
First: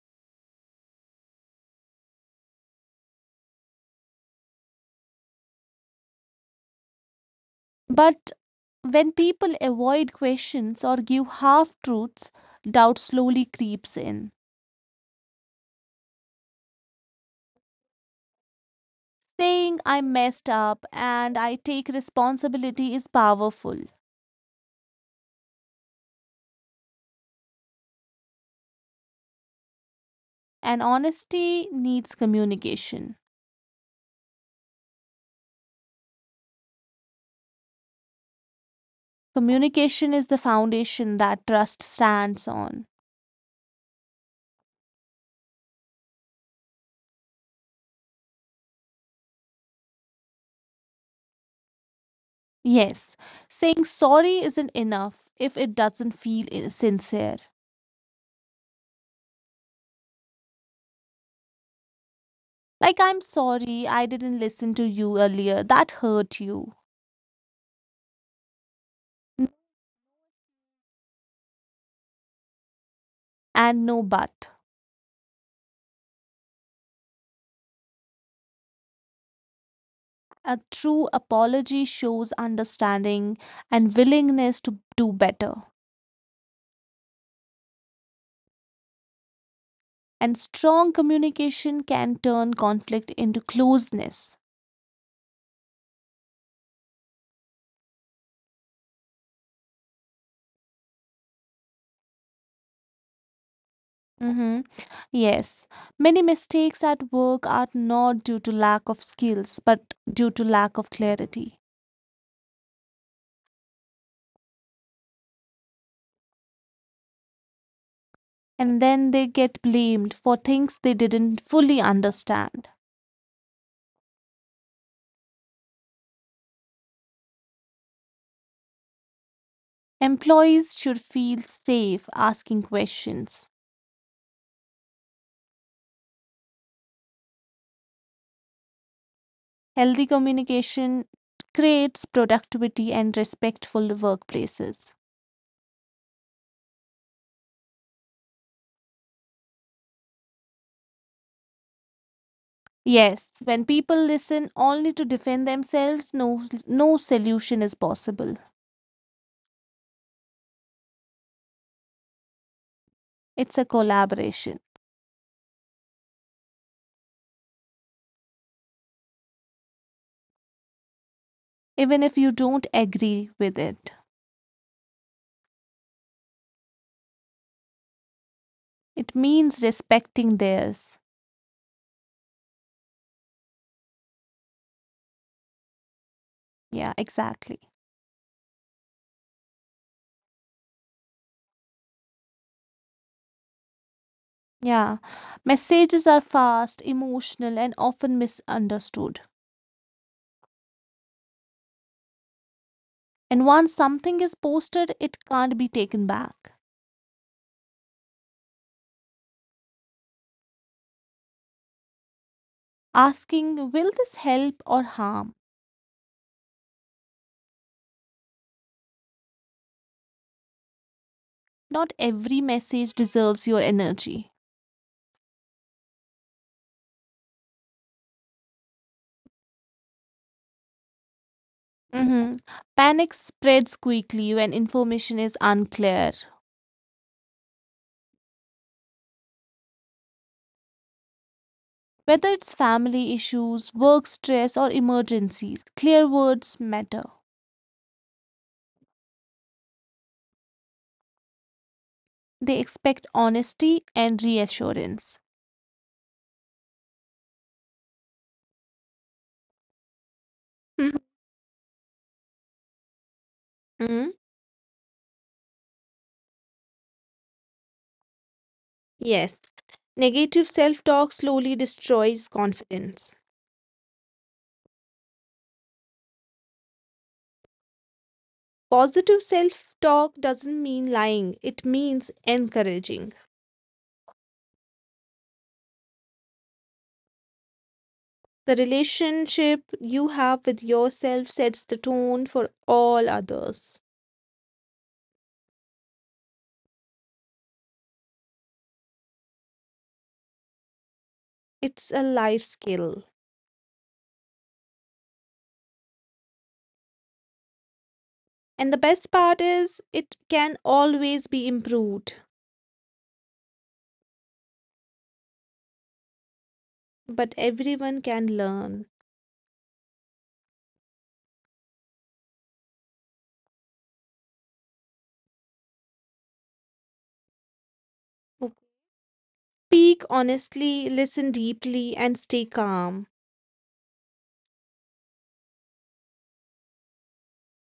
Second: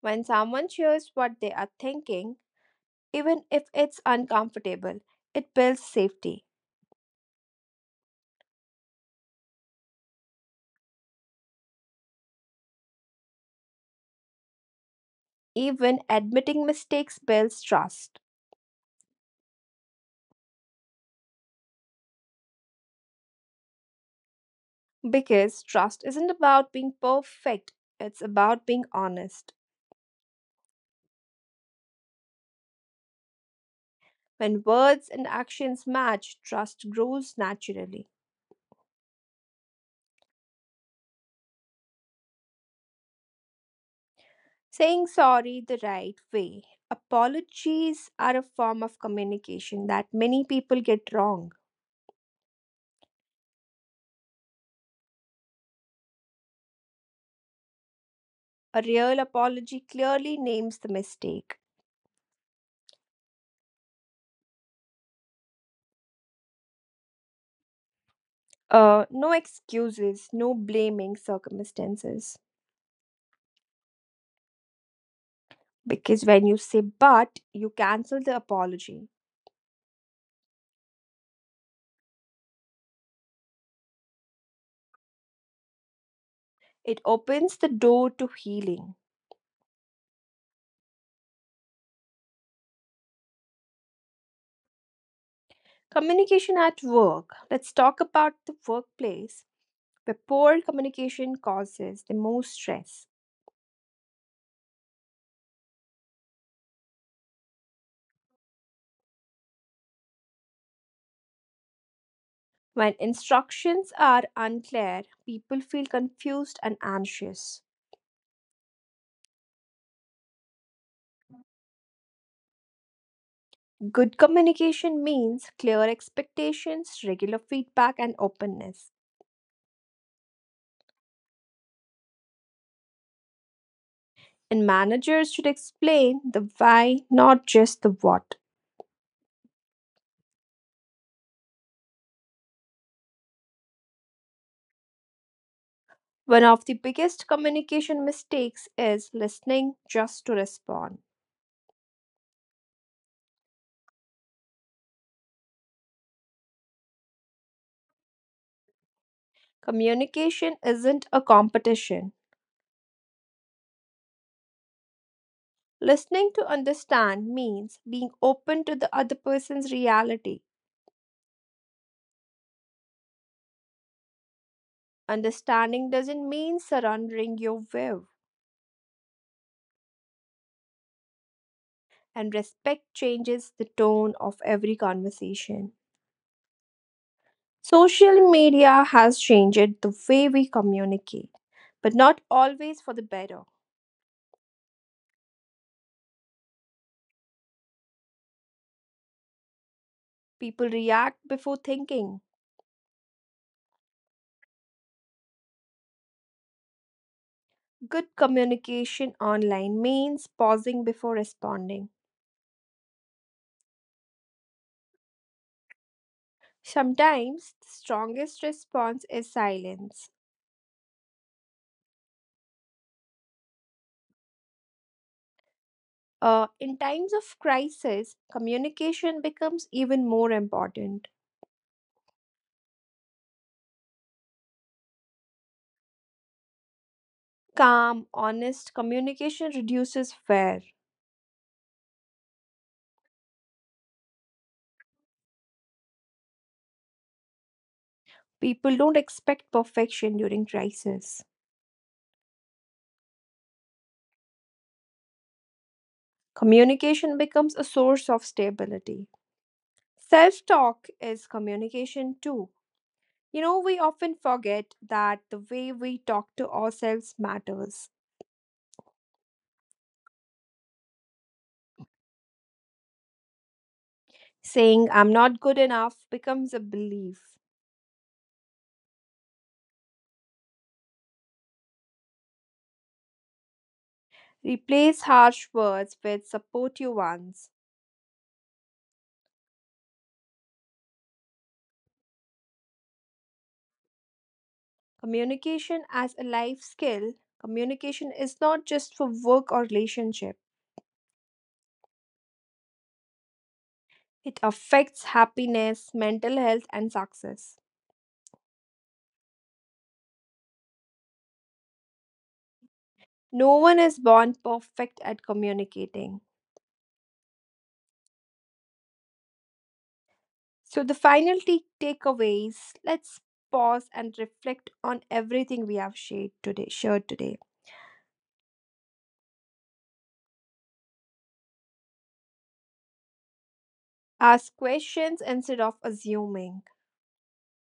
Speaker 1: When someone shares what they are thinking, even if it's uncomfortable, it builds safety.
Speaker 2: But when people avoid questions or give half truths, doubt slowly creeps in.
Speaker 1: Even admitting mistakes builds trust.
Speaker 2: Saying I messed up and I take responsibility is powerful,
Speaker 1: Because trust isn't about being perfect, it's about being honest.
Speaker 2: and honesty needs communication.
Speaker 1: When words and actions match, trust grows naturally.
Speaker 2: Communication is the foundation that trust stands on.
Speaker 1: Saying sorry the right way. Apologies are a form of communication that many people get wrong.
Speaker 2: Yes, saying sorry isn't enough if it doesn't sincere.
Speaker 1: A real apology clearly names the mistake.
Speaker 2: Like, I'm sorry, I didn't listen to you earlier, that hurt you.
Speaker 1: No
Speaker 2: N-
Speaker 1: excuses, no blaming circumstances.
Speaker 2: And no but.
Speaker 1: Because when you say but, you cancel the apology.
Speaker 2: A true apology shows understanding and willingness to do better.
Speaker 1: It opens the door to healing.
Speaker 2: And strong communication can turn conflict into closeness.
Speaker 1: Communication at work. Let's talk about the workplace where poor communication causes the most stress.
Speaker 2: Hmm. Yes, many mistakes at work are not due to lack of skills, but due to lack of clarity.
Speaker 1: When instructions are unclear, people feel confused and anxious.
Speaker 2: And then they get blamed for things they didn't fully understand.
Speaker 1: Good communication means clear expectations, regular feedback, and openness.
Speaker 2: Employees should feel safe asking questions.
Speaker 1: And managers should explain the why, not just the what.
Speaker 2: Healthy communication creates productivity and respectful workplaces.
Speaker 1: One of the biggest communication mistakes is listening just to respond.
Speaker 2: Yes, when people listen only to defend themselves, no solution is possible.
Speaker 1: Communication isn't a competition.
Speaker 2: It's a collaboration,
Speaker 1: Listening to understand means being open to the other person's reality.
Speaker 2: even if you don't agree with it.
Speaker 1: Understanding doesn't mean surrendering your view,
Speaker 2: It means respecting theirs.
Speaker 1: and respect changes the tone of every conversation.
Speaker 2: Yeah, exactly.
Speaker 1: Social media has changed the way we communicate, but not always for the better.
Speaker 2: Yeah, messages are fast, emotional, and often misunderstood.
Speaker 1: People react before thinking.
Speaker 2: And once something is posted, it can't be taken back.
Speaker 1: Good communication online means pausing before responding.
Speaker 2: Asking, will this help or harm?
Speaker 1: Sometimes the strongest response is silence.
Speaker 2: Not every message deserves your energy.
Speaker 1: In times of crisis, communication becomes even more important.
Speaker 2: Hmm. Panic spreads quickly when information is unclear.
Speaker 1: Calm, honest communication reduces fear.
Speaker 2: Whether it's family issues, work stress, or emergencies, clear words matter.
Speaker 1: People don't expect perfection during crisis.
Speaker 2: They expect honesty and reassurance.
Speaker 1: Communication becomes a source of stability. Self talk is communication too. We
Speaker 2: Mhm.
Speaker 1: often forget that the way we talk to ourselves matters.
Speaker 2: Yes, negative self talk slowly destroys confidence.
Speaker 1: Saying, I'm not good enough becomes a belief.
Speaker 2: Positive self talk doesn't mean lying, it means encouraging.
Speaker 1: Replace harsh words with supportive ones.
Speaker 2: The relationship you have with yourself sets the tone for all others.
Speaker 1: Communication as a life skill, communication is not just for work or relationship.
Speaker 2: It's a life skill.
Speaker 1: It affects happiness, mental health, and success.
Speaker 2: And the best part is, it can always be improved,
Speaker 1: No one is born perfect at communicating.
Speaker 2: but everyone can learn.
Speaker 1: So, the final takeaways, let's pause and reflect on everything we have shared today.
Speaker 2: Speak honestly, listen deeply, and stay calm.
Speaker 1: Ask questions instead of assuming.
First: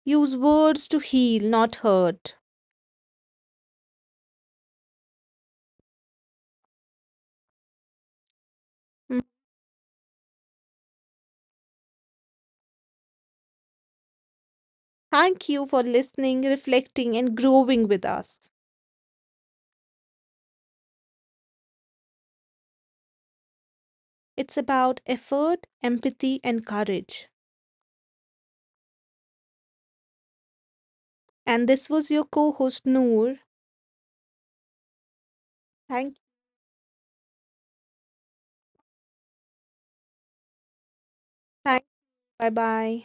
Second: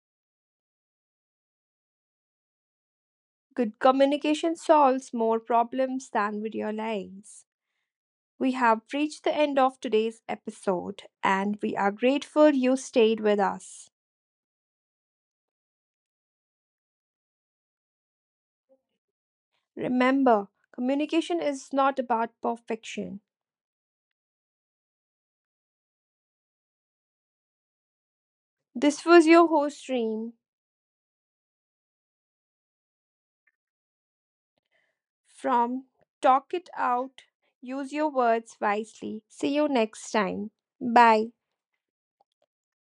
Speaker 2: Use words to heal, not hurt.
Speaker 1: Good communication solves more problems than we realize. We have reached the end of today's episode and we are grateful you stayed with us.
Speaker 2: Thank you for listening, reflecting, and growing with us.
Speaker 1: Remember, communication is not about perfection.
Speaker 2: It's about effort, empathy, and courage.
Speaker 1: This was your host, Reem,
Speaker 2: And this was your co host, Noor.
Speaker 1: from
Speaker 2: Thank you.
Speaker 1: Talk It Out. Use your words wisely. See you next time. Bye.
Speaker 2: Thank you. Bye bye.